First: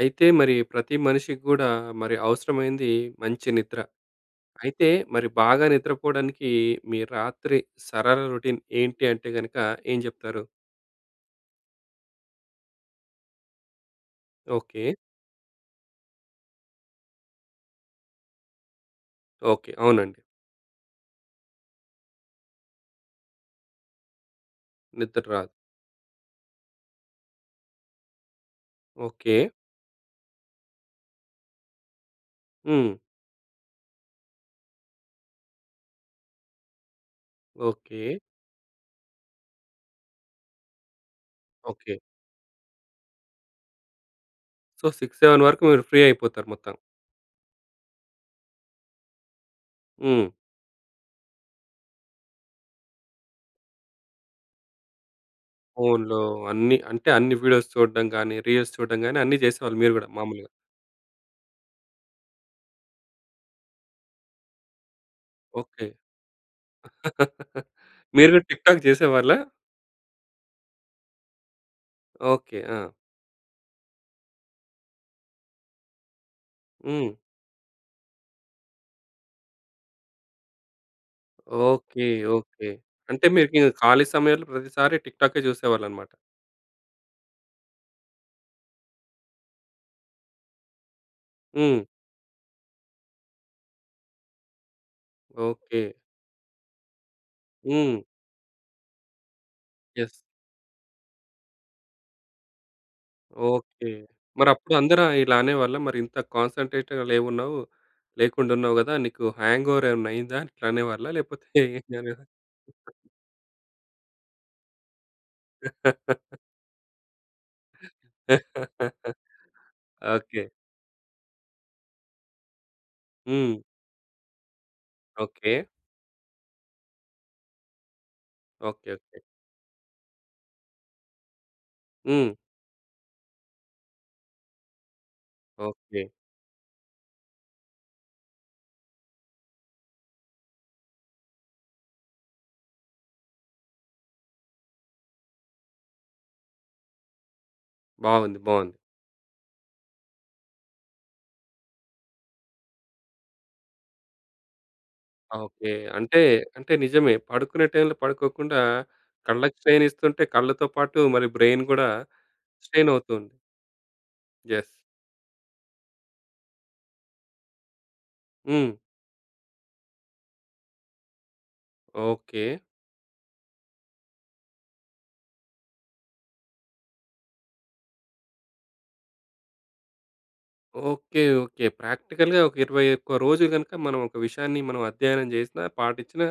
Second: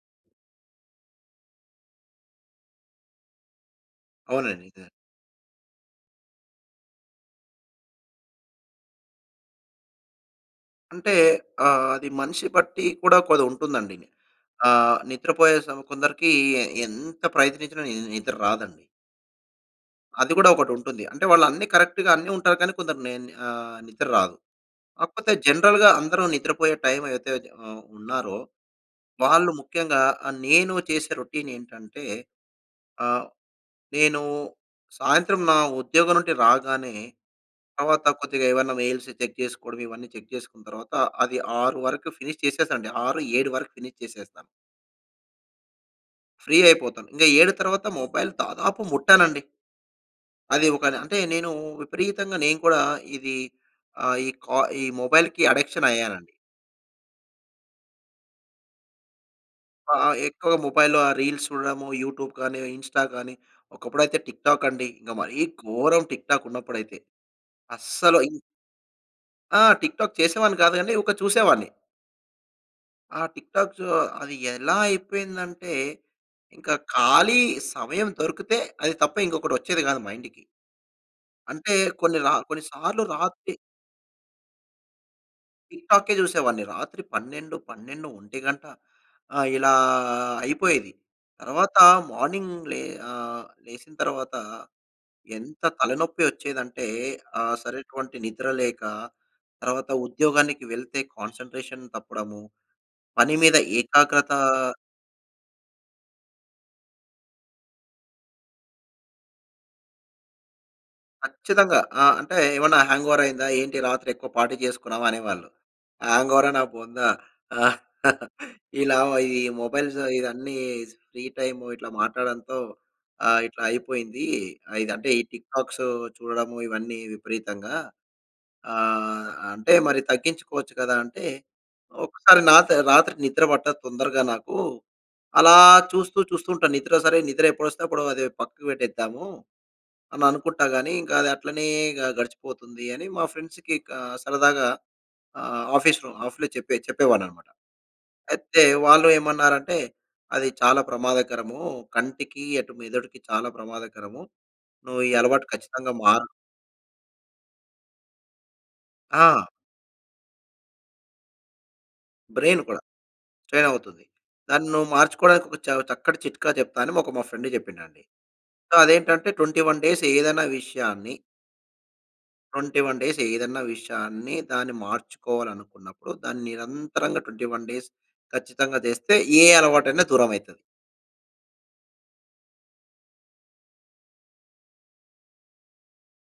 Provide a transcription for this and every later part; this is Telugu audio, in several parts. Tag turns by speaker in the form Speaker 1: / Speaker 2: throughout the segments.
Speaker 1: అయితే, మరి ప్రతి మనిషికి గూడా, మరి అవసరమైంది మంచి నిద్ర.
Speaker 2: అవునండి. ఇదే.
Speaker 1: అయితే, మరి బాగా నిద్రపోడానికి మీ రాత్రి సరళ రొటీన్ ఏంటంటే గనక ఏం జెప్తారు?
Speaker 2: అంటే ఆహ్, అది మనిషి బట్టి కూడా కొది ఉంటుందండి.
Speaker 1: ఓకే.
Speaker 2: ఆహ్, నిద్రపోయే సం కొందరికి ఎంత ప్రయత్నించినా ని నిద్ర రాదండి.
Speaker 1: ఓకే. అవునండి.
Speaker 2: అది గూడా ఒకటి ఉంటుంది. అంటే వాళ్ళు అన్ని కరెక్ట్‌గా అన్ని ఉంటారు. కానీ, కొందరు నే ని ఆహ్, నిద్ర రాదు.
Speaker 1: నిద్ర
Speaker 2: కాకపోతే,
Speaker 1: రాదు.
Speaker 2: జనరల్‌గా అందరూ నిద్రపోయే టైమ్ ఏదైతే ఆహ్, ఉన్నారో
Speaker 1: ఓకే.
Speaker 2: వాళ్ళు ముఖ్యంగా ఆహ్, నేను చేసే రొటీన్ ఏంటంటే
Speaker 1: హ్మ్.
Speaker 2: ఆహ్, నేను సాయంత్రం నా ఉద్యోగం నుండి రాగానే తర్వాత
Speaker 1: ఓకే.
Speaker 2: కొద్దిగా ఏవన్నా మెయిల్స్ చెక్ జేసుకోవడం, ఇవన్నీ చెక్ జేసుకున్న తర్వాత అది 6
Speaker 1: ఓకే.
Speaker 2: వరకు ఫినిష్ చేసేస్తానండి. 6, 7 వరకు ఫినిష్ చేసేస్తా.
Speaker 1: సో, 6, 7 వరకు మీరు ఫ్రీ అయిపోతారు
Speaker 2: ఫ్రీ
Speaker 1: మొత్తం.
Speaker 2: అయిపోతాను. ఇంక 7 తర్వాత, మొబైల్ దాదాపు ముట్టనండి.
Speaker 1: హ్మ్.
Speaker 2: అది ఒక న అంటే, నేను విపరీతంగా నేను కూడా ఇది ఆహ్, ఈ కా ఈ మొబైల్‌కి అడిక్షన్
Speaker 1: ఫోన్‌లో
Speaker 2: అయ్యానండి.
Speaker 1: అన్ని అంటే, అన్ని వీడియోస్ చూడడం గాని, రీల్స్ చూడడం గాని అన్ని చేసేవాళ్ళు మీరు
Speaker 2: ఆహ్, ఆ!
Speaker 1: కూడా మాములుగా.
Speaker 2: ఎక్కువగా మొబైల్‌లో ఆ రీల్స్ చూడడము, యూట్యూబ్ గాని, ఇన్‌స్టా గాని ఒకప్పుడైతే టిక్‌టాక్ అండి. ఇంక మరీ
Speaker 1: ఓకే.
Speaker 2: ఘోరం టిక్‌టాక్ ఉన్నప్పుడైతే అస్సలు
Speaker 1: మీరు
Speaker 2: అయ్
Speaker 1: కూడా టిక్‌టాక్ చేసేవాళ్ళా?
Speaker 2: ఆ! టిక్‌టాక్ చేసేవాడిని కాదు గాని ఒక చూసేవాడిని.
Speaker 1: ఓకే. ఆ!
Speaker 2: ఆ టిక్ టాక్సు అది ఎలా అయిపోయిందంటే, ఇంకా
Speaker 1: హ్మ్.
Speaker 2: ఖాళీ సమయం దొరికితే అది తప్ప ఇంకొకటి వచ్చేది కాదు మైండ్‌కి. అంటే
Speaker 1: ఓకే.
Speaker 2: కొన్ని రా కొన్ని
Speaker 1: ఓకే.
Speaker 2: సార్లు
Speaker 1: అంటే
Speaker 2: రాత్రి
Speaker 1: మీకు ఖాళీ సమయంలో ప్రతిసారి టిక్ టాకె
Speaker 2: టిక్
Speaker 1: చూసేవాళ్ళనమాట.
Speaker 2: టాకే చూసేవాన్ని. రాత్రి 12, 12, 1 గంట ఆహ్, ఇలా అయిపోయేది. తర్వాత
Speaker 1: హ్మ్.
Speaker 2: మార్నింగ్ లే ఆహ్, లేసిన తర్వాత ఎంత
Speaker 1: ఓకే.
Speaker 2: తలనొప్పి వచ్చేదంటే, ఆ
Speaker 1: హ్మ్.
Speaker 2: సరైటువంటి నిద్ర లేక తర్వాత
Speaker 1: యస్.
Speaker 2: ఉద్యోగానికి వెళ్తే, కాన్సంట్రేషన్ తప్పడము. పని మీద
Speaker 1: ఓకే.
Speaker 2: ఏకాగ్రత
Speaker 1: మరప్పుడు అందరు ఇలా అనేవాళ్ళా మరి ఇంత కాన్సంట్రేట్‌గా లేవున్నావు. లేకుండా ఉన్నావు గదా! నీకు హ్యాంగోవర్ ఏమన్నా అయిందా? ఇట్లా అనేవాళ్ళా లేకపోతే
Speaker 2: ఖచ్చితంగా. ఆహ్,
Speaker 1: ఏంటనేవారు?
Speaker 2: అంటే ఏమన్నా హ్యాంగోవర్ అయిందా? ఏంటి రాత్రి ఎక్కువ పార్టీ చేసుకున్నావా? అనేవాళ్ళు. హ్యాంగోవరా నా బొందా. ఇలా ఈ మొబైల్స్
Speaker 1: ఓకే.
Speaker 2: ఇవన్నీ ఫ్రీ టైము ఇట్లా మాట్లాడడంతో ఆహ్,
Speaker 1: హ్మ్.
Speaker 2: ఇట్లా అయిపోయింది. ఆహ్, ఇదంటే ఈ టిక్
Speaker 1: ఓకే.
Speaker 2: టాక్సు చూడడము ఇవన్నీ విపరీతంగా
Speaker 1: ఓకే. ఓకే.
Speaker 2: ఆహ్, అంటే మరి తగ్గించుకోవచ్చు గదా! అంటే
Speaker 1: హ్మ్.
Speaker 2: ఒకసారి నాత రాత్రి నిద్ర పట్టదు తొందరగా నాకు. అలా
Speaker 1: ఓకే.
Speaker 2: చూస్తూ చూస్తూ ఉంటాను. నిద్ర సరే నిద్ర ఎప్పుడొస్తే అప్పుడు అది పక్కకు పెట్టేద్దాము అని అనుకుంటా గాని, ఇంకా అది అట్లనే గ గడిచిపోతుంది. అని మా ఫ్రెండ్స్‌కి క సరదాగా ఆహ్, ఆఫీస్‌లో ఆఫ్లో చెప్పే చెప్పే వాడ్నాననమాట.
Speaker 1: బావుంది.
Speaker 2: అయితే
Speaker 1: బావుంది.
Speaker 2: వాళ్ళు ఏమన్నారంటే అది చాలా ప్రమాదకరము. కంటికి, అటు మెదడుకి చాలా ప్రమాదకరము. నువ్వు ఈ అలవాటు
Speaker 1: ఓకే.
Speaker 2: ఖచ్చితంగా
Speaker 1: అంటే
Speaker 2: మార్
Speaker 1: అంటే నిజమే. పడుకునే టైమ్‌లో పడుకోకుండా,
Speaker 2: ఆ!
Speaker 1: కళ్ళకి స్ట్రెయిన్ ఇస్తుంటే, కళ్ళతో పాటు మరి బ్రెయిన్ గూడా
Speaker 2: బ్రెయిన్ కూడా
Speaker 1: స్ట్రెయిన్ అవుతుంది.
Speaker 2: స్ట్రెయిన్ అవుతది.
Speaker 1: యస్.
Speaker 2: దాన్ని నువ్వు మార్చుకోవడానికి ఒక చ చక్కటి చిట్కా చెప్తా అని మా ఒక మా ఫ్రెండ్ చెప్పిండండి. సో,
Speaker 1: హ్మ్.
Speaker 2: అదేంటంటే 21 డేస్ ఏదైనా విషయాన్ని
Speaker 1: ఓకె.
Speaker 2: 21 డేస్ ఏదన్నా విషయాన్ని దాన్ని మార్చుకోవాలనుకున్నప్పుడు, దాన్ని నిరంతరంగా 21 డేస్ ఖచ్చితంగా చేస్తే ఏ అలవాటైన దూరమైతది.
Speaker 1: Okay, okay. ప్రాక్టికల్‌గా ఒక, 21 రోజులు గనక మనం ఒక విషయాన్ని మనం అధ్యయనం చేసినా, పాటించిన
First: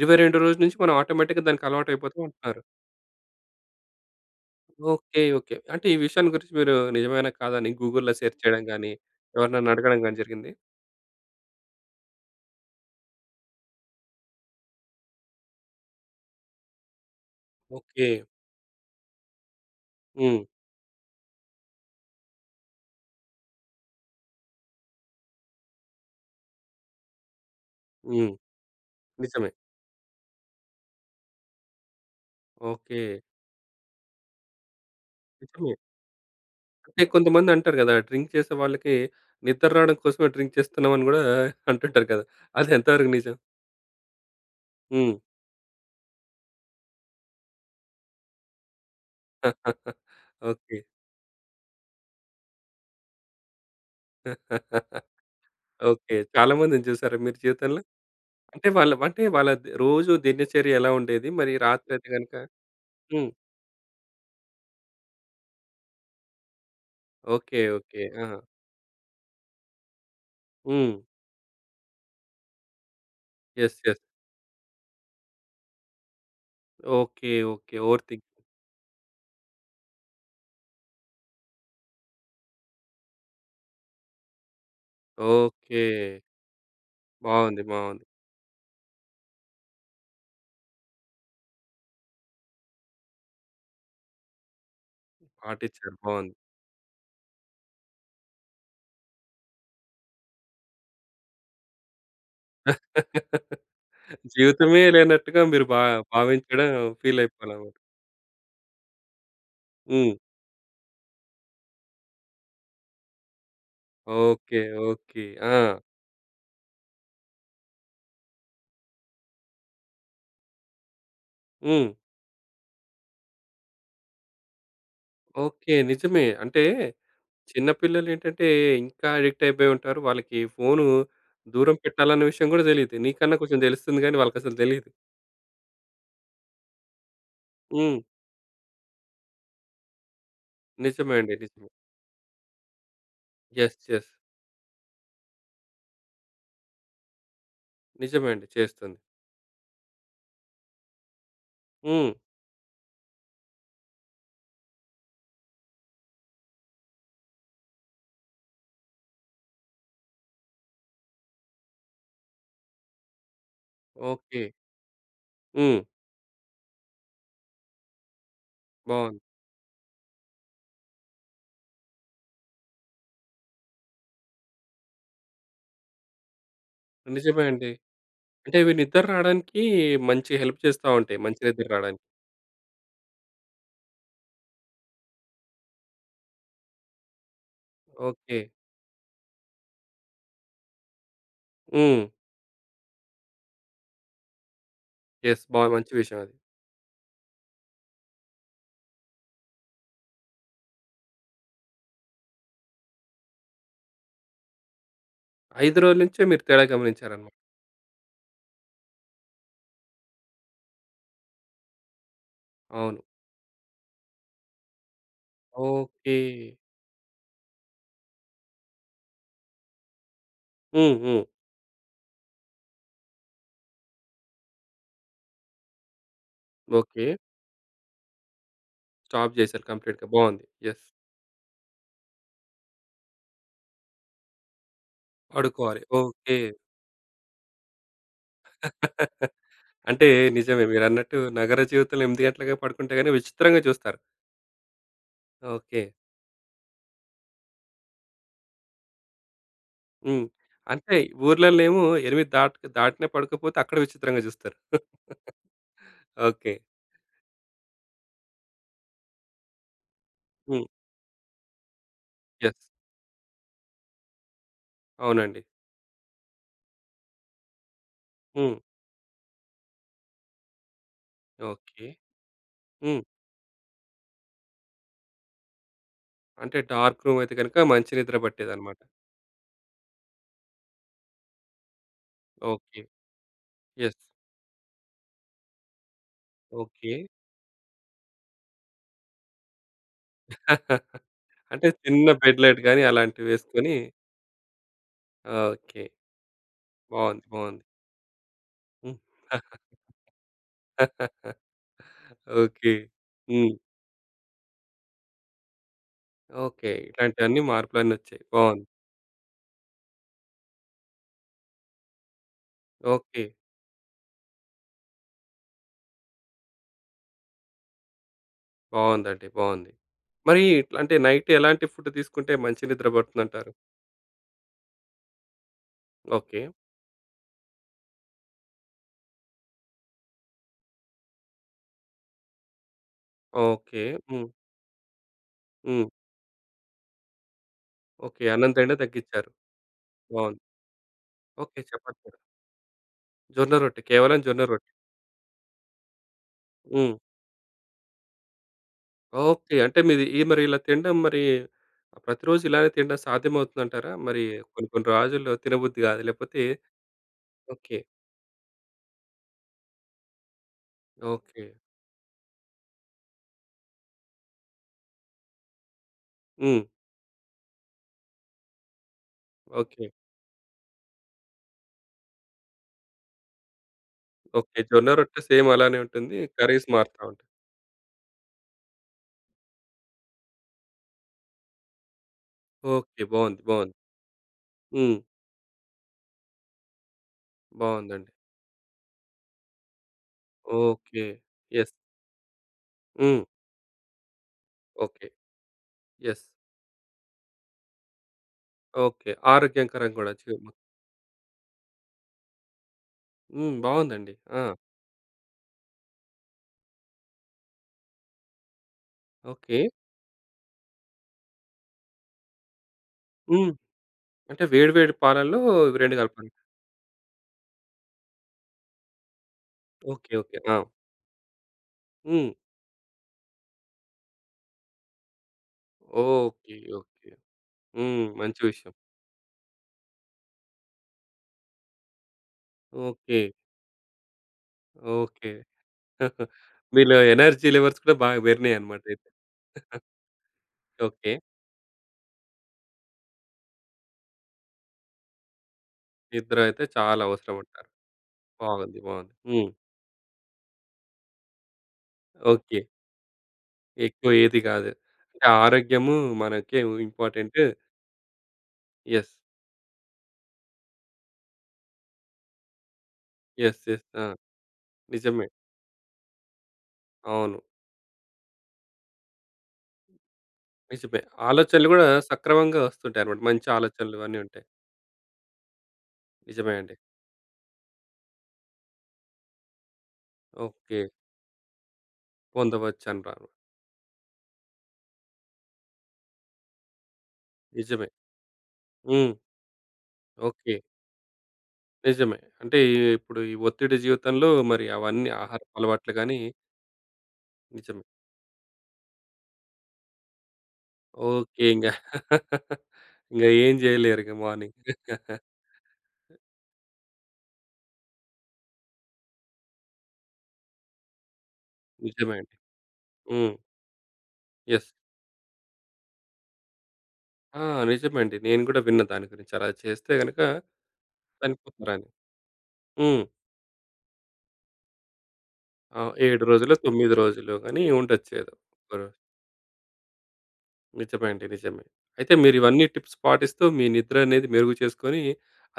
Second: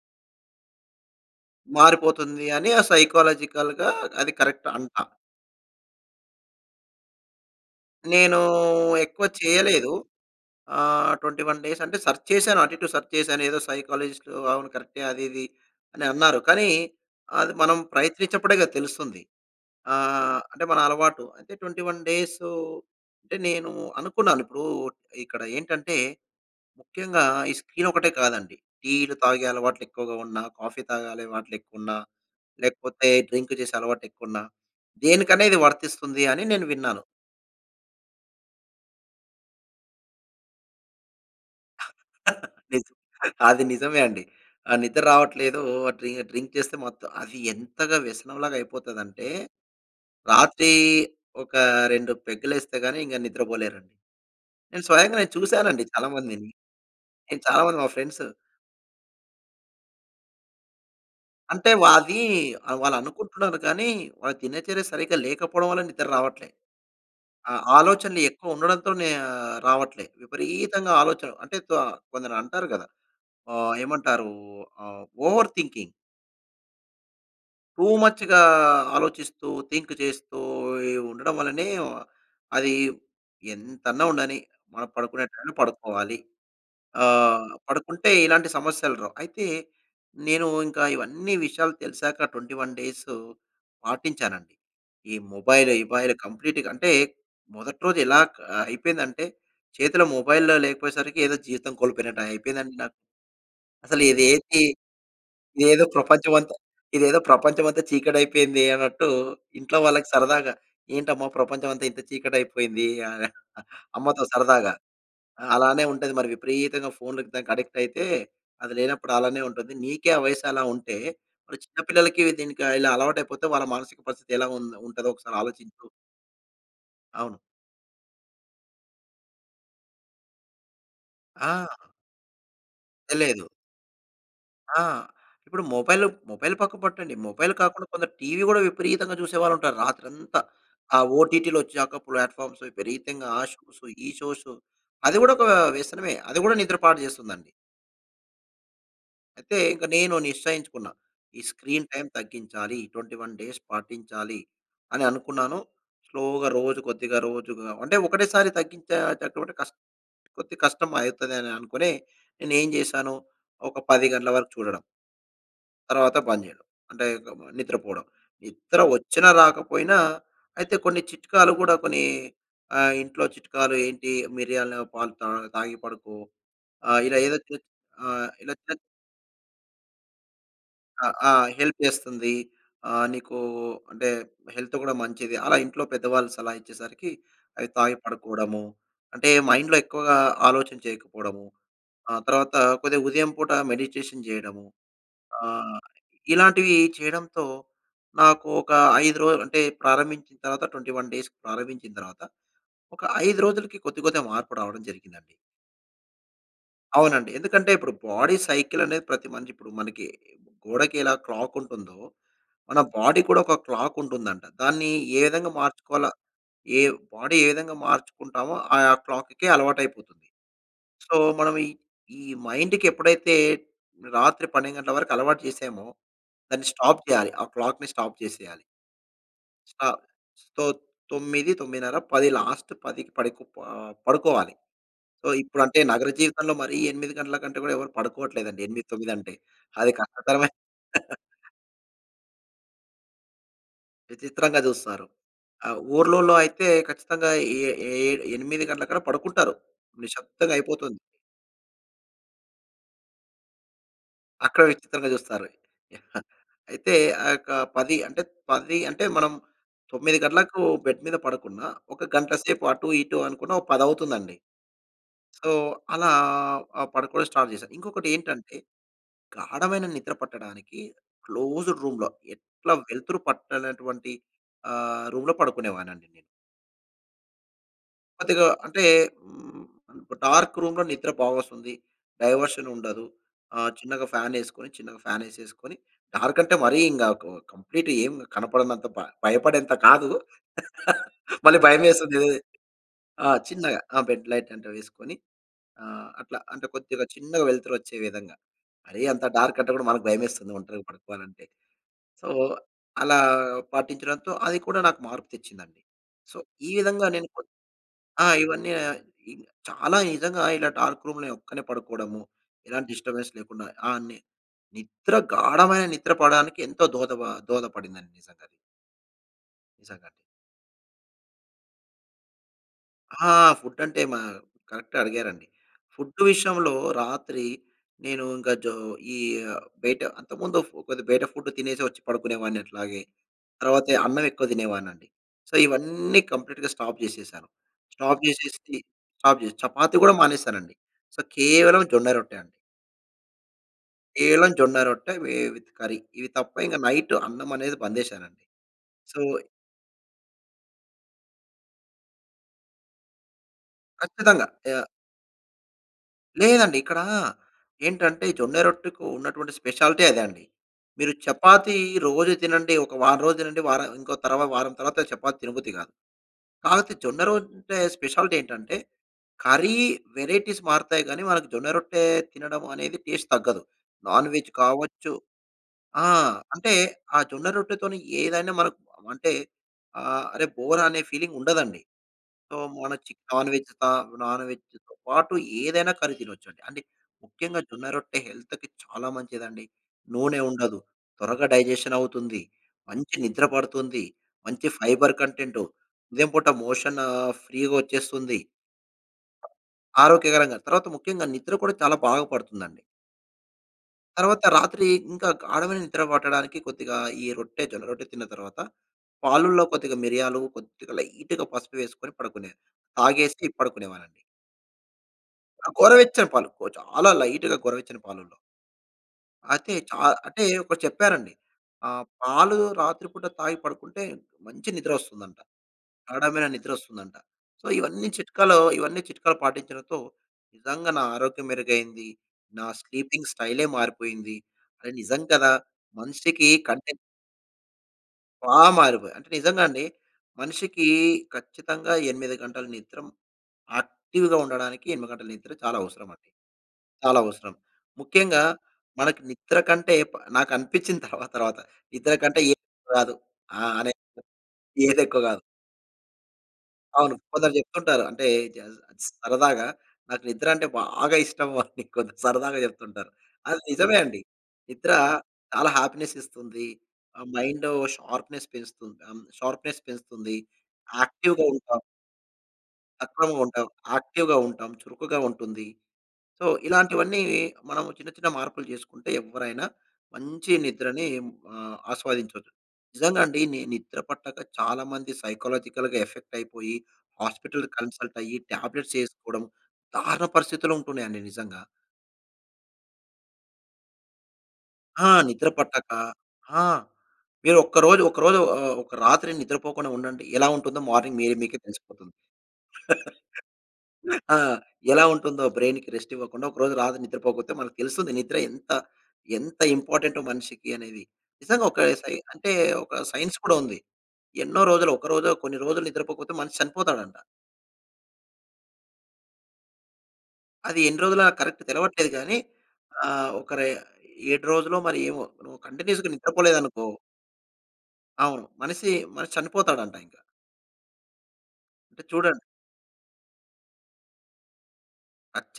Speaker 1: ఇరవై రెండో రోజు నుంచి మనం ఆటోమేటిక్‌గా దానికి అలవాటైపోతూ
Speaker 2: మారిపోతుంది
Speaker 1: ఉంటారు.
Speaker 2: అని ఆ సైకలాజికల్‌గా అది కరెక్ట్ అంటా.
Speaker 1: ఓకె. ఓకె. అంటే ఈ విషయాన్ని గురించి మీరు నిజమేనా, కాదా అని గూగుల్‌లో
Speaker 2: నేనూ
Speaker 1: సెర్చ్ చేయడం గాని,
Speaker 2: ఎక్కువ
Speaker 1: ఎవరినైనా
Speaker 2: చేయలేదు.
Speaker 1: అడగడం గాని జరిగింది?
Speaker 2: ఆహ్, 21 డేస్ అంటే సెర్చ్ చేశాను అటు, ఇటు సెర్చ్ చేశాను. ఏదో సైకాలజిస్ట్ అవును కరెక్టే అది, ఇది అని అన్నారు. కానీ, అది మనం
Speaker 1: ఓకె.
Speaker 2: ప్రయత్నించినప్పుడే కదా! తెలుస్తుంది. ఆహ్,
Speaker 1: హ్మ్.
Speaker 2: అంటే మన అలవాటు అంటే, 21 డేసూ అంటే నేనూ అనుకున్నాను. ఇప్పుడు ఇక్కడ ఏంటంటే, ముఖ్యంగా ఈ స్క్రీన్ ఒకటే
Speaker 1: హ్మ్.
Speaker 2: కాదండి, టీలు తాగే
Speaker 1: నిజమే.
Speaker 2: అలవాట్లు ఎక్కువగా ఉన్నా, కాఫీ తాగే అలవాట్లు ఎక్కువున్నా, లేకపోతే
Speaker 1: ఓకె.
Speaker 2: డ్రింక్ చేసే అలవాటు ఎక్కువున్నా దేనికన్నా ఇది
Speaker 1: నిజమే.
Speaker 2: వర్తిస్తుంది అని నేను విన్నాను.
Speaker 1: అంటే కొంతమందంటారు కదా! డ్రింక్ చేసే వాళ్ళకి, నిద్ర రావడం కోసమే డ్రింక్ చేస్తున్నాం అని గూడా అంటుంటారు కదా! అదెంత వరకు
Speaker 2: నిజమే.
Speaker 1: నిజం?
Speaker 2: అది నిజమే అండి. ఆహ్, నిద్ర
Speaker 1: హ్మ్.
Speaker 2: రావట్లేదూ ఆహ్, డ్రి డ్రింక్ చేస్తే మొత్తం అది ఎంతగా వ్యసనంలాగా అయిపోతదంటే రాత్రి
Speaker 1: ఓకె.
Speaker 2: ఒక, 2 పెగ్గులేస్తే గాని ఇంక నిద్రపోలేరు. నేను స్వయంగా నేను చూసానండి చాలా
Speaker 1: ఓకె.
Speaker 2: మందిని.
Speaker 1: చాలా మందిని చూసారా మీరు
Speaker 2: నేను చాలా మంది
Speaker 1: జీవితంలో?
Speaker 2: మా ఫ్రెండ్సు
Speaker 1: అంటే వాళ్ళ అంటే వాళ్ళది రోజు దినచర్య ఎలా ఉండేది? మరి
Speaker 2: అంటే వా
Speaker 1: రాత్రి అయితే
Speaker 2: అదీ
Speaker 1: గనక
Speaker 2: ఆహ్, వాళ్ళు
Speaker 1: హ్మ్.
Speaker 2: అనుకుంటున్నారు కానీ, వాళ్ళ దినచర్య సరిగ్గా లేకపోవడం వల్ల నిద్ర రావట్లే. ఆ
Speaker 1: ఓకె. ఓకె.
Speaker 2: ఆలోచనలు
Speaker 1: ఆహా!
Speaker 2: ఎక్కువ ఉండడంతోనే ఆహ్, రావట్లే. విపరీతంగా
Speaker 1: హ్మ్.
Speaker 2: ఆలోచనలు. అంటే తొ కొందరంటారు కదా! ఆహ్,
Speaker 1: యస్. యాస్.
Speaker 2: ఏమంటారూ! ఆహ్! Over thinking.
Speaker 1: Okay. Okay.
Speaker 2: To
Speaker 1: over think.
Speaker 2: మచ్‌గా ఆలోచిస్తూ థింక్ చేస్తూ ఈ ఉండడం వల్లనే అది ఎంతన్నా ఉండని, మనం పడుకునే టైమ్‌కి పడుకోవాలి.
Speaker 1: ఓకే.
Speaker 2: ఆహ్,
Speaker 1: బాగుంది. బాగుంది.
Speaker 2: పడుకుంటే ఇలాంటి సమస్యలు రావు. అయితే నేను ఇంకా ఇవన్నీ విషయాలు తెలిసాక 21 పాటించానండి. ఈ మొబైల్
Speaker 1: పాటిచ్చారు
Speaker 2: ఇబైల్
Speaker 1: బాగుంది.
Speaker 2: కంప్లీట్‌గ అంటే మొదటి రోజు ఎలా అ అయిపోయిందంటే చేతిలో మొబైల్లో లేకపోయేసరికి ఏదో జీవితం కోల్పోయినట్టు అయిపోయిందండి నాకు. అసలు ఇదేంటి?
Speaker 1: జీవితమే లేనట్టుగా మీరు భా
Speaker 2: ఇదేదో ప్రపంచమంతా
Speaker 1: భావించడం
Speaker 2: ఇదేదో
Speaker 1: ఫీల్ అయిపోయినారు.
Speaker 2: ప్రపంచమంతా చీకటి అయిపోయింది అన్నట్టు, ఇంట్లో వాళ్ళకి
Speaker 1: హ్మ్.
Speaker 2: సరదాగా ఏంటమ్మా ప్రపంచమంతా ఇంత చీకటైపోయింది. అమ్మతో
Speaker 1: ఓకే.
Speaker 2: సరదాగా,
Speaker 1: ఓకే. ఆ!
Speaker 2: అలానే ఉంటది మరి విపరీతంగా ఫోన్‌కి దానికి అడిక్ట్ అయితే, అది లేనప్పుడు అలానే ఉంటది. నీకే ఆ వయసు అలా ఉంటే, మరి చిన్న
Speaker 1: హ్మ్.
Speaker 2: పిల్లలకి దీనికి ఇలా అలవాటైపోతే వాళ్ళ మానసిక పరిస్థితి ఎలా ఉం ఉంటదో ఒకసారి
Speaker 1: ఓకే.
Speaker 2: ఆలోచించు.
Speaker 1: నిజమే. అంటే
Speaker 2: అవును.
Speaker 1: చిన్న పిల్లలు ఏంటంటే ఇంకా అడిక్ట్ అయిపోయి ఉంటారు. వాళ్ళకి ఫోను
Speaker 2: ఆ!
Speaker 1: దూరం పెట్టాలన్న విషయం గూడా తెలీదు. నీకన్నా
Speaker 2: లేదు.
Speaker 1: కొంచెం తెలుస్తుంది గానీ వాళ్ళకసలు
Speaker 2: ఆ!
Speaker 1: తెలీదు.
Speaker 2: ఇప్పుడు మొబైల్‌‌లో మొబైల్ పక్క పట్టండి. మొబైల్ కాకుండా
Speaker 1: హ్మ్.
Speaker 2: కొందరు టీవీ కూడా విపరీతంగా జూసేవాళ్ళుంటారు రాత్రంతా. ఆ
Speaker 1: నిజమే అండి.
Speaker 2: ఓటిటిలు
Speaker 1: నిజమే.
Speaker 2: వచ్చాక ప్లాట్‌ఫార్మ్స్ విపరీతంగా ఆ
Speaker 1: ఎస్.
Speaker 2: Shows,
Speaker 1: yes.
Speaker 2: ఈ షోస్ అది కూడా ఒక వ్యసనమే. అది కూడా నిద్రపాడు జేస్తుందండి.
Speaker 1: నిజమే అండి. చేస్తుంది.
Speaker 2: అయితే, ఇంక నేను నిశ్చయించుకున్నా. ఈ స్క్రీన్ టైమ్
Speaker 1: హ్మ్.
Speaker 2: తగ్గించాలి, 21 డేస్ పాటించాలి అని అనుకున్నాను. స్లోగా రోజు కొద్దిగా రోజుగా అంటే, ఒకటేసారి తగ్గించేటటువంటె కస్ కొద్దిగ కష్టం అయితదే అనే అనుకునే నేనేం జేశాను. ఒక 10 గంటల వరకు
Speaker 1: ఓకే.
Speaker 2: చూడడం...
Speaker 1: హ్మ్.
Speaker 2: తర్వాత బంద్ జెయడం, అంటే, గ మ నిద్రపోడం. నిద్ర
Speaker 1: బావుంది.
Speaker 2: ఒచ్చినా, రాకపోయినా అయితే కొన్ని చిట్కాలు గూడా కొనీ, ఆహ్, ఇంట్లో చిట్కాలు ఏంటి? మిర్యాల పాలు తా తాగి పడుకో. ఆహ్, ఇలా ఏదో
Speaker 1: నిజమే
Speaker 2: చిన్
Speaker 1: అండి.
Speaker 2: ఆహ్, ఇలా
Speaker 1: అంటే, ఇవి
Speaker 2: చిన్
Speaker 1: నిద్దర రాడానికీ మంచిగ హెల్ప్ చేస్తా
Speaker 2: ఆహ్,
Speaker 1: ఉంటాయి, మంచి
Speaker 2: ఆహ్,
Speaker 1: నిద్ర
Speaker 2: హెల్ప్
Speaker 1: రాడానికి.
Speaker 2: చేస్తుంది. ఆహ్, నీకూ అంటే, హెల్తుగ్గూడా మంచిది. అలా ఇంట్లో పెద్దవాళ్ళు సలహా ఇచ్చేసరికీ అవి తాగి
Speaker 1: ఓకే.
Speaker 2: పడుకోడము. అంటే, మైండ్‌లో ఎక్కువగా ఆలోచన చెయ్యకపోడము.
Speaker 1: హ్మ్.
Speaker 2: ఆ తర్వాత కొద్దిగా ఉదయం పూట మెడిటేషన్ చెయడము.
Speaker 1: యస్. బా
Speaker 2: ఆహ్,
Speaker 1: మంచి విషయవది.
Speaker 2: ఇలాంటివీ చెయడంతో, నాకు ఒక 5 రోలు, అంటే, ప్రారంభించిన తర్వాత 21 డేస్‌కి, ప్రారంభించిన తర్వాత ఒక 5 రోజులకి కొద్ది కొద్దిగా మార్పు రావడం జరిగిందండి.
Speaker 1: 5 రోజులు నించే మీరు తేడా
Speaker 2: అవునండి.
Speaker 1: గమనించారనమాట.
Speaker 2: ఎందుకంటే, ఇప్పుడు బాడీ సైకిలనేది, ప్రతి మనిషి ఇప్పుడు మనకి గోడకి ఎలా క్లాకుంటుందో, మన
Speaker 1: అవును.
Speaker 2: బాడీకి కూడా ఒక క్లాకుంటుందంట. దాన్ని ఏ విధంగా మార్చుకోవాలా,
Speaker 1: ఓకే.
Speaker 2: ఏ బాడీ ఏ విధంగా మార్చుకుంటామో, ఆయా క్లాక్‌‌కే అలవాటైపోతుంది.
Speaker 1: హ్మ్.
Speaker 2: సో,
Speaker 1: హ్మ్.
Speaker 2: మనం ఈ ఈ మైండ్‌కెప్పుడైతే, రాత్రి 12 గంటల వరకు అలవాటు చేసామో, దాన్ని స్టాప్
Speaker 1: ఓకే.
Speaker 2: జెయ్యాలి. ఆ క్లాక్‌ని స్టాప్ చేసెయ్యాలి.
Speaker 1: స్టాప్ చేశారు
Speaker 2: ఆ!
Speaker 1: కంప్లీట్‌గా. బావుంది.
Speaker 2: తొ
Speaker 1: యస్.
Speaker 2: తొమ్మిది, 9:30, 10. లాస్ట్ 10కి పడికోప్ ఆహ్, పడుకోవాలి. సో, ఇప్పుడంటే
Speaker 1: పడుకోవాలి.
Speaker 2: నగర
Speaker 1: ఓకే.
Speaker 2: జీవితంలో మరీ 8 గంటల కంటే గూడా ఎవరు పడుకోవట్లేదండి. 8, 9 అంటే. అది
Speaker 1: అంటే,
Speaker 2: కష్టతరమే
Speaker 1: నిజమే. మీరన్నట్టు నగర జీవితంలో 8 గంటలకె పడుకుంటే గానీ విచిత్రంగా చూస్తారు.
Speaker 2: విచిత్రంగా చూస్తారు. ఆ!
Speaker 1: ఓకే.
Speaker 2: ఊర్లులో అయితే, ఖచ్చితంగా ఏ ఏ ఎనిమిది గంటలకల్లా పడుకుంటారు.
Speaker 1: హ్మ్. అంతే
Speaker 2: నిశ్శబ్దంగయిపోతుంది.
Speaker 1: ఊర్లల్లేమో 8 దాటిత్ దాటిన పడుకోపోతే అక్కడ విచిత్రంగా జూస్తారు.
Speaker 2: అక్కడే విచిత్రంగా జూస్తారు. యాహ్! ఆ!
Speaker 1: ఓకే.
Speaker 2: అయితే, ఆ యొక్క 10 అంటే, త్ 10 అంటే, మనం 9 గంటలకు
Speaker 1: హ్మ్.
Speaker 2: బెడ్ మీద పడకున్నా, ఒక గంట
Speaker 1: యాహ్!
Speaker 2: సేపు అటూ ఇటూ అనుకున్నా ఒక 10 అవుతుందండి.
Speaker 1: అవునండి.
Speaker 2: సో, అలా అహ్, పడుకోడం స్టార్ట్ చేశా. ఇంకొకటేంటంటే,
Speaker 1: హ్మ్.
Speaker 2: గాఢమైన నిద్ర పట్టడానికి క్లోజుడ్
Speaker 1: ఓకే.
Speaker 2: రూమ్‌లో, ఎట్లా
Speaker 1: హ్మ్.
Speaker 2: వెలుతురు పట్టనటువంటి ఆహ్, రూమ్‌లో పడుకునేవాడినండి నేను.
Speaker 1: అంటే, డార్క్ రూమయితే గనక మంచి నిద్ర
Speaker 2: కొద్దిగా
Speaker 1: పట్టేదనమాట.
Speaker 2: అంటే, హ్మ్, ఒ డార్క్ రూమ్‌లో నిద్ర బా ఒస్తుంది.
Speaker 1: ఓకే.
Speaker 2: డైవర్షనుండదు. ఆహ్,
Speaker 1: యస్.
Speaker 2: చిన్నగా ఫ్యానేసుకొని చిన్నగా ఫ్యానేసేసుకొని, డార్కంటే
Speaker 1: ఓకే.
Speaker 2: మరీం గాకు కంప్లీట్ ఏం కనపడనంత బ భయపడేంత కాదు. మళ్ళీ
Speaker 1: అంటే, చిన్న
Speaker 2: భయమేస్తదే.
Speaker 1: బెడ్ లైట్ గానీ,
Speaker 2: ఆ!
Speaker 1: అలాంటివేసుకొనీ
Speaker 2: చిన్నగా. ఆ! బెడ్ లైటంట వేసుకొని,
Speaker 1: ఓకే.
Speaker 2: ఆహ్, అట్లా అంటే కొద్దిగా
Speaker 1: బావుంది.
Speaker 2: చిన్నగ
Speaker 1: బావుంది.
Speaker 2: వెలుతురొచ్చే విధంగా.
Speaker 1: హ్మ్.
Speaker 2: మరీ అంత డార్కంటే గూడా మనకు భయమేస్తుంది ఒంటరిగా పడుకోవాలంటే. So,
Speaker 1: okay.
Speaker 2: అలా
Speaker 1: హ్మ్.
Speaker 2: పాటించడంతో, అది కూడా నాకు మార్పు తెచ్చిందండి. So,
Speaker 1: okay.
Speaker 2: ఈ విధంగా నేను
Speaker 1: ఇట్లాంటివన్నీ,
Speaker 2: కొద్
Speaker 1: మార్పులన్నొచ్చాయి.
Speaker 2: ఆ!
Speaker 1: బావుంది.
Speaker 2: ఇవన్నీ ఏ చాలా నిజంగా ఇలా డార్క్ రూమ్‌లో నే ఒక్కడినే పడుకోడము, ఎలాంటి డిస్టర్బెన్స్
Speaker 1: ఓకే.
Speaker 2: లేకుండా. ఆ! నె నిద్ర, గాఢమైన నిద్ర పోడానికి ఎంతో దోదబ దోహదపడిందండి నిజంగానే.
Speaker 1: బావుందండి. బావుంది.
Speaker 2: నిజంగండి.
Speaker 1: మరీ అంటే, నైట్ ఎలాంటి ఫుడ్డు తీసుకుంటే మంచి నిద్ర
Speaker 2: ఆ!
Speaker 1: పడుతుందంటారు?
Speaker 2: ఫుడ్డంటే మా కరెక్టే అడిగారండి. Food
Speaker 1: okay.
Speaker 2: విషయంలో రాత్రి, నేను ఇంక జో ఈ బయట అంతముందొఫు కొద్దిగా బయట ఫుడ్డే తినేసి వచ్చి పడుకునేవాడిని అట్లాగే.
Speaker 1: ఓకే.
Speaker 2: తర్వాతె
Speaker 1: హ్మ్.
Speaker 2: అన్నవెక్కువ తినేవాడినండి. సో,
Speaker 1: హ్మ్.
Speaker 2: ఇవన్నీ కంప్లీట్‌గా స్టాప్ చేసేశాను. Stop
Speaker 1: okay. అన్నం
Speaker 2: చేసేసి
Speaker 1: తినడం తగ్గించారు.
Speaker 2: స్టాప్ జెస చపాతీ గూడా
Speaker 1: బావుంది.
Speaker 2: మానేశానండి. So,
Speaker 1: okay.
Speaker 2: కేవలం జొన్న
Speaker 1: చపాతియా?
Speaker 2: రొట్టె అండి.
Speaker 1: జొన్న రొట్టె. కేవలం జొన్న
Speaker 2: ఈలం
Speaker 1: రొట్టే.
Speaker 2: జొన్న రొట్టె, వే విత్ కర్రీ. ఇవి తప్ప ఇంక
Speaker 1: హ్మ్.
Speaker 2: నైట్ అన్నం అనేది బంద్ జేసారండి. So
Speaker 1: okay. అంటే మీది మరి ఇలా తినడం మరి ప్రతిరోజు ఇలాగే తినడం సాధ్యమవుతుందంటారా? మరి
Speaker 2: ఖచ్చితంగా!
Speaker 1: కొన్ని
Speaker 2: యహ్!
Speaker 1: కొన్ని రాజుల్లో తినబుద్ధి గాదు లేకపోతే
Speaker 2: లేదండి. ఇక్కడా,
Speaker 1: ఓకే.
Speaker 2: ఏంటంటే ఈ జొన్న రొట్టెకు ఉన్నటువంటి స్పెషాలిటీ అదే అండి. మీరు
Speaker 1: ఓకే.
Speaker 2: చపాతీ రోజు తినండి. ఒక వారం రోజు తినండి. వారం ఆహ్, ఇంకో తర్వా వారం తర్వాత చపాతీ తినబుద్ది గాదు.
Speaker 1: హ్మ్.
Speaker 2: కాపోతే జొన్నరొట్టె స్పెషాలిటీ ఏంటంటే, కర్రీ
Speaker 1: ఓకే.
Speaker 2: వేరైటీస్ మారతాయి గాని, మనకు జొన్నరొట్టె తినడం అనేది టేస్ట్ తగ్గదు. Non veg
Speaker 1: okay. జొన్న
Speaker 2: కావచ్చు.
Speaker 1: రొట్టె సేమ్ అలానే
Speaker 2: ఆ!
Speaker 1: ఉంటుంది. కర్రీస్
Speaker 2: అంటే
Speaker 1: మారతా
Speaker 2: ఆ
Speaker 1: ఉంటాయి.
Speaker 2: జొన్న రొట్టెతోని ఏదైనా మనకు అంటే ఆహ్, అరే బోర్ అనే ఫీలింగ్ ఉండదండి. So
Speaker 1: okay.
Speaker 2: మోనచిక్
Speaker 1: బావుంది.
Speaker 2: నాన్‌వెజ్
Speaker 1: బావుంది.
Speaker 2: త నాన్‌వెజ్‌తో
Speaker 1: హ్మ్.
Speaker 2: పాటు ఏదైనా కర్రీ తినొచ్చండి. అంటే ముఖ్యంగా జొన్న
Speaker 1: బాగుందండి.
Speaker 2: రొట్టె హెల్త్‌కి చాలా మంచిదండి. నూనె ఉండదు.
Speaker 1: ఓకే.
Speaker 2: త్వరగా
Speaker 1: యెస్.
Speaker 2: డైజెషన్ అవుతుంది. మంచి
Speaker 1: హ్మ్.
Speaker 2: నిద్ర పడుతుంది. మంచి
Speaker 1: ఓకే.
Speaker 2: Fibre content,
Speaker 1: yes.
Speaker 2: ఉదయం పూట మోషన్ ఫ్రీగొచ్చేస్తుంది.
Speaker 1: ఓకే. ఆరోగ్యకరం గూడా చూమ
Speaker 2: ఆరోగ్యకరంగా. తర్వాత ముఖ్యంగా నిద్ర కూడా చాలా బాగా పడుతుందండి.
Speaker 1: హ్మ్. బాగుందండి.
Speaker 2: తర్వాత
Speaker 1: ఆ!
Speaker 2: రాత్రి ఇంకా గాడమైన నిద్ర పట్టడానికి కొద్దిగా ఈ రొట్టె, జొన్న రొట్టె తిన్న తర్వాత
Speaker 1: ఓకే.
Speaker 2: పాలల్లో కొద్దిగా మిరియాలు, కొద్దిగా లైట్‌గా పసుపు వేసుకొని పడుకునే తాగేసి
Speaker 1: హ్మ్.
Speaker 2: పడుకునేవాళ్ళండి.
Speaker 1: అంటే వేడి వేడి పాలల్లో
Speaker 2: ఆ!
Speaker 1: ఇవి 2
Speaker 2: గోరవచ్చని
Speaker 1: కలపాలి.
Speaker 2: పాలు. చాలా లైట్‌గా గొర్రవచ్చని పాలల్లో. అయితే చా
Speaker 1: ఓకే. ఓకే.
Speaker 2: అంటే
Speaker 1: ఆ!
Speaker 2: ఒకటి చెప్పారండి. ఆ!
Speaker 1: హ్మ్.
Speaker 2: పాలు రాత్రిపూట తాగి పడుకుంటే మంచి నిద్ర వస్తుందంట. గాడమైన
Speaker 1: ఓకే.
Speaker 2: నిద్ర
Speaker 1: ఓకే.
Speaker 2: వస్తుందంట. సో,
Speaker 1: హ్మ్.
Speaker 2: ఇవన్నీ
Speaker 1: మంచి
Speaker 2: చిట్కాలు,
Speaker 1: విషయం.
Speaker 2: ఇవన్నీ చిట్కాలు పాటించడంతో నిజంగా నా ఆరోగ్యం మెరుగైంది. నా స్లీపింగ్
Speaker 1: ఓకే.
Speaker 2: స్టైలే మారిపోయింది. అరె! నిజం
Speaker 1: ఓకే.
Speaker 2: కదా! మనిషికి కంటే
Speaker 1: మీలో ఎనర్జీ లెవెల్స్ కూడా బాగా పెరినయి
Speaker 2: బా
Speaker 1: అనమాట. అయితే.
Speaker 2: మారిపోయ. అంటే నిజంగా అండి. మనిషికి
Speaker 1: ఓకే.
Speaker 2: ఖచ్చితంగా 8 గంటలు నిద్రమ్ యాక్టివ్‌గా ఉండడానికి 8 గంటల నిద్ర చాలా అవసరమండి.
Speaker 1: నిద్రయితే చాలా
Speaker 2: చాలా
Speaker 1: అవసరం
Speaker 2: అవసరం.
Speaker 1: అంటారు.
Speaker 2: ముఖ్యంగా
Speaker 1: బాగుంది, బాగుంది.
Speaker 2: మనకి
Speaker 1: హ్మ్.
Speaker 2: నిద్ర కంటే, ప నాకు అనిపించింది తర్వాత, తర్వాత నిద్ర కంటే
Speaker 1: ఓకే.
Speaker 2: ఏది రాదు. ఆ! అని
Speaker 1: ఎక్కువ ఏది కాదు.
Speaker 2: ఏదేక్కువ
Speaker 1: అంటే
Speaker 2: కాదు.
Speaker 1: ఆరోగ్యము మనకే
Speaker 2: అవును
Speaker 1: ఇంపార్టెంట్.
Speaker 2: కొందరు చెప్తుంటారు. అంటే ఇది
Speaker 1: యెస్.
Speaker 2: స్ సరదాగా నాకు నిద్ర అంటే బాగా ఇష్టం ఆని కొందరు సరదాగా చెప్తుంటారు. అది
Speaker 1: యెస్. యెస్.
Speaker 2: నిజమే
Speaker 1: ఆ!
Speaker 2: అండి. నిద్ర
Speaker 1: నిజమే.
Speaker 2: చాలా హ్యాపీనెస్ ఇస్తుంది. ఆ
Speaker 1: అవును.
Speaker 2: మైండ్ షార్ప్‌నెస్ పెంచుతుంది. అన్ షార్ప్‌నెస్ పెంచుతుంది.
Speaker 1: నిజమే.
Speaker 2: యాక్టివ్‌గా
Speaker 1: ఆలోచనలు
Speaker 2: ఉంటాం.
Speaker 1: కూడా సక్రమంగా వస్తుంటాయి అనమాట.
Speaker 2: సక్రమంగా
Speaker 1: మంచి
Speaker 2: ఉంటాం.
Speaker 1: ఆలోచనలు అవన్నీ
Speaker 2: యాక్టివ్‌గా
Speaker 1: ఉంటాయి.
Speaker 2: ఉంటాం. చురుకుగా ఉంటుంది. సో,
Speaker 1: నిజమే అండి.
Speaker 2: ఇలాంటివన్నీ మనము చిన్న, చిన్న మార్పులు చేసుకుంటే ఎవ్వరైనా మంచి
Speaker 1: ఓకే.
Speaker 2: నిద్రని ఆహ్, ఆస్వాదించొచ్చు.
Speaker 1: పొందవచ్చని
Speaker 2: నిజంగా
Speaker 1: రాను.
Speaker 2: అండి. ని నిద్ర పట్టక చాలామంది సైకలాజికల్‌గా ఎఫెక్ట్ అయిపోయి హాస్పిటల్‌కి
Speaker 1: నిజమే.
Speaker 2: కన్సల్ట్ అయ్యి టాబ్లెట్స్
Speaker 1: హ్మ్.
Speaker 2: ఏసుకోవడం దారుణ
Speaker 1: ఓకే.
Speaker 2: పరిస్థితులు ఉంటున్నాయండి నిజంగా.
Speaker 1: నిజమే. అంటే ఇప్పుడు ఈ ఒత్తిడి జీవితంలో మరి
Speaker 2: ఆ!
Speaker 1: అవన్నీ
Speaker 2: నిద్ర
Speaker 1: ఆహారపు
Speaker 2: పట్టక,
Speaker 1: అలవాట్లుగాని
Speaker 2: ఆ! మీరు
Speaker 1: నిజమే.
Speaker 2: ఒక్కరోజు ఒకరోజు ఆహ్, ఒక రాత్రి నిద్రపోకుండా ఉండండి. ఎలా ఉంటుందో మార్నింగ్ మీరే
Speaker 1: ఓకే.
Speaker 2: మీకే
Speaker 1: ఇంగ
Speaker 2: తెలిసిపోతుంది.
Speaker 1: ఇంగ ఏం చేయలేరు. ఇంగ
Speaker 2: ఆ!
Speaker 1: మార్నింగ్.
Speaker 2: ఎలా ఉంటుందో బ్రైన్‌కి రెస్ట్ ఇవ్వకుండా ఒక రోజు రాదు నిద్రపోకపోతే మనకు తెలుస్తుంది. నిద్ర ఎంత, ఎంత ఇంపార్టెంటో మనిషికి అనేది. నిజంగా ఒక సై
Speaker 1: నిజమే అండి.
Speaker 2: అంటే ఒక
Speaker 1: హ్మ్.
Speaker 2: సైన్స్ కూడా ఉంది. ఎన్నో
Speaker 1: యెస్.
Speaker 2: రోజులు, ఒకరోజో కొన్ని రోజులు నిద్రపోకపోతే మనిషి చనిపోతాడంట.
Speaker 1: ఆ! నిజమేండి. నేను కూడా విన్న దాని గురించి. అలా చేస్తే గనుక
Speaker 2: అది ఎన్ని రోజులా కరెక్ట్
Speaker 1: చనిపోతారని.
Speaker 2: తెలవట్లేదుగాని
Speaker 1: హ్మ్.
Speaker 2: ఆహ్, ఒక ర 7 రోజులో మరి, ఏమో నువ్వు
Speaker 1: అవు
Speaker 2: కంటిన్యూస్‌గా
Speaker 1: 7 రోజులో,
Speaker 2: నిద్రపోలేదనుకో
Speaker 1: 9 రోజులులోగాని ఉండొచ్చు. ఏదో
Speaker 2: అవును.
Speaker 1: ఒక
Speaker 2: మనిషి,
Speaker 1: రోజు.
Speaker 2: మనిషి చనిపోతాడంట ఇంక.
Speaker 1: నిజమే అండి. నిజమే.
Speaker 2: అంటే
Speaker 1: అయితే మీరు
Speaker 2: చూడండి.
Speaker 1: ఇవన్నీ టిప్స్ పాటిస్తూ మీ నిద్ర అనేది మెరుగు చేసుకొని,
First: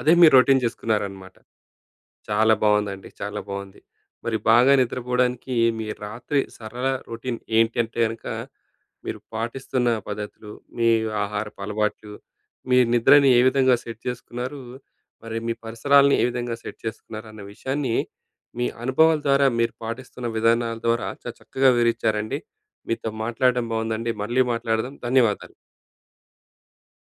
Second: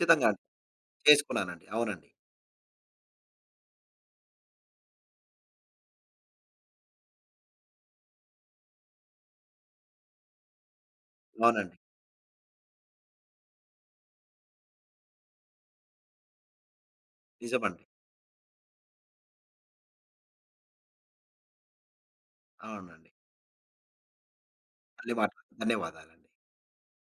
Speaker 1: అదే మీ
Speaker 2: అండి.
Speaker 1: రొటీన్ చేసుకున్నారనమాట.
Speaker 2: చేసుకున్నానండి. అవునండి.
Speaker 1: చాలా బాగుందండి. చాలా బాగుంది. మరి బాగా నిద్రపోవడానికి మీ రాత్రి సరళ రొటీన్ ఏంటంటే అనక మీరు పాటిస్తున్న పద్ధతులు, మీ ఆహారపు
Speaker 2: అవునండి.
Speaker 1: అలవాట్లు మీ నిద్రని ఏ విధంగా సెట్ చేసుకున్నారు. మరి మీ పరిసరాలను ఏ విధంగా సెట్ చేసుకున్నారు అన్న
Speaker 2: నిజమండి.
Speaker 1: విషయాన్ని మీ అనుభవాల ద్వారా మీరు పాటిస్తున్న విధానాల ద్వారా చాలా చక్కగా వివరించారండి. మీతో
Speaker 2: అవునండి.
Speaker 1: మాట్లాడడం బాగుందండి. మళ్ళీ మాట్లాడదాం.
Speaker 2: మళ్ళీ
Speaker 1: ధన్యవాదాలు.
Speaker 2: మాట్లాడదాం. ధన్యవాదాలండి.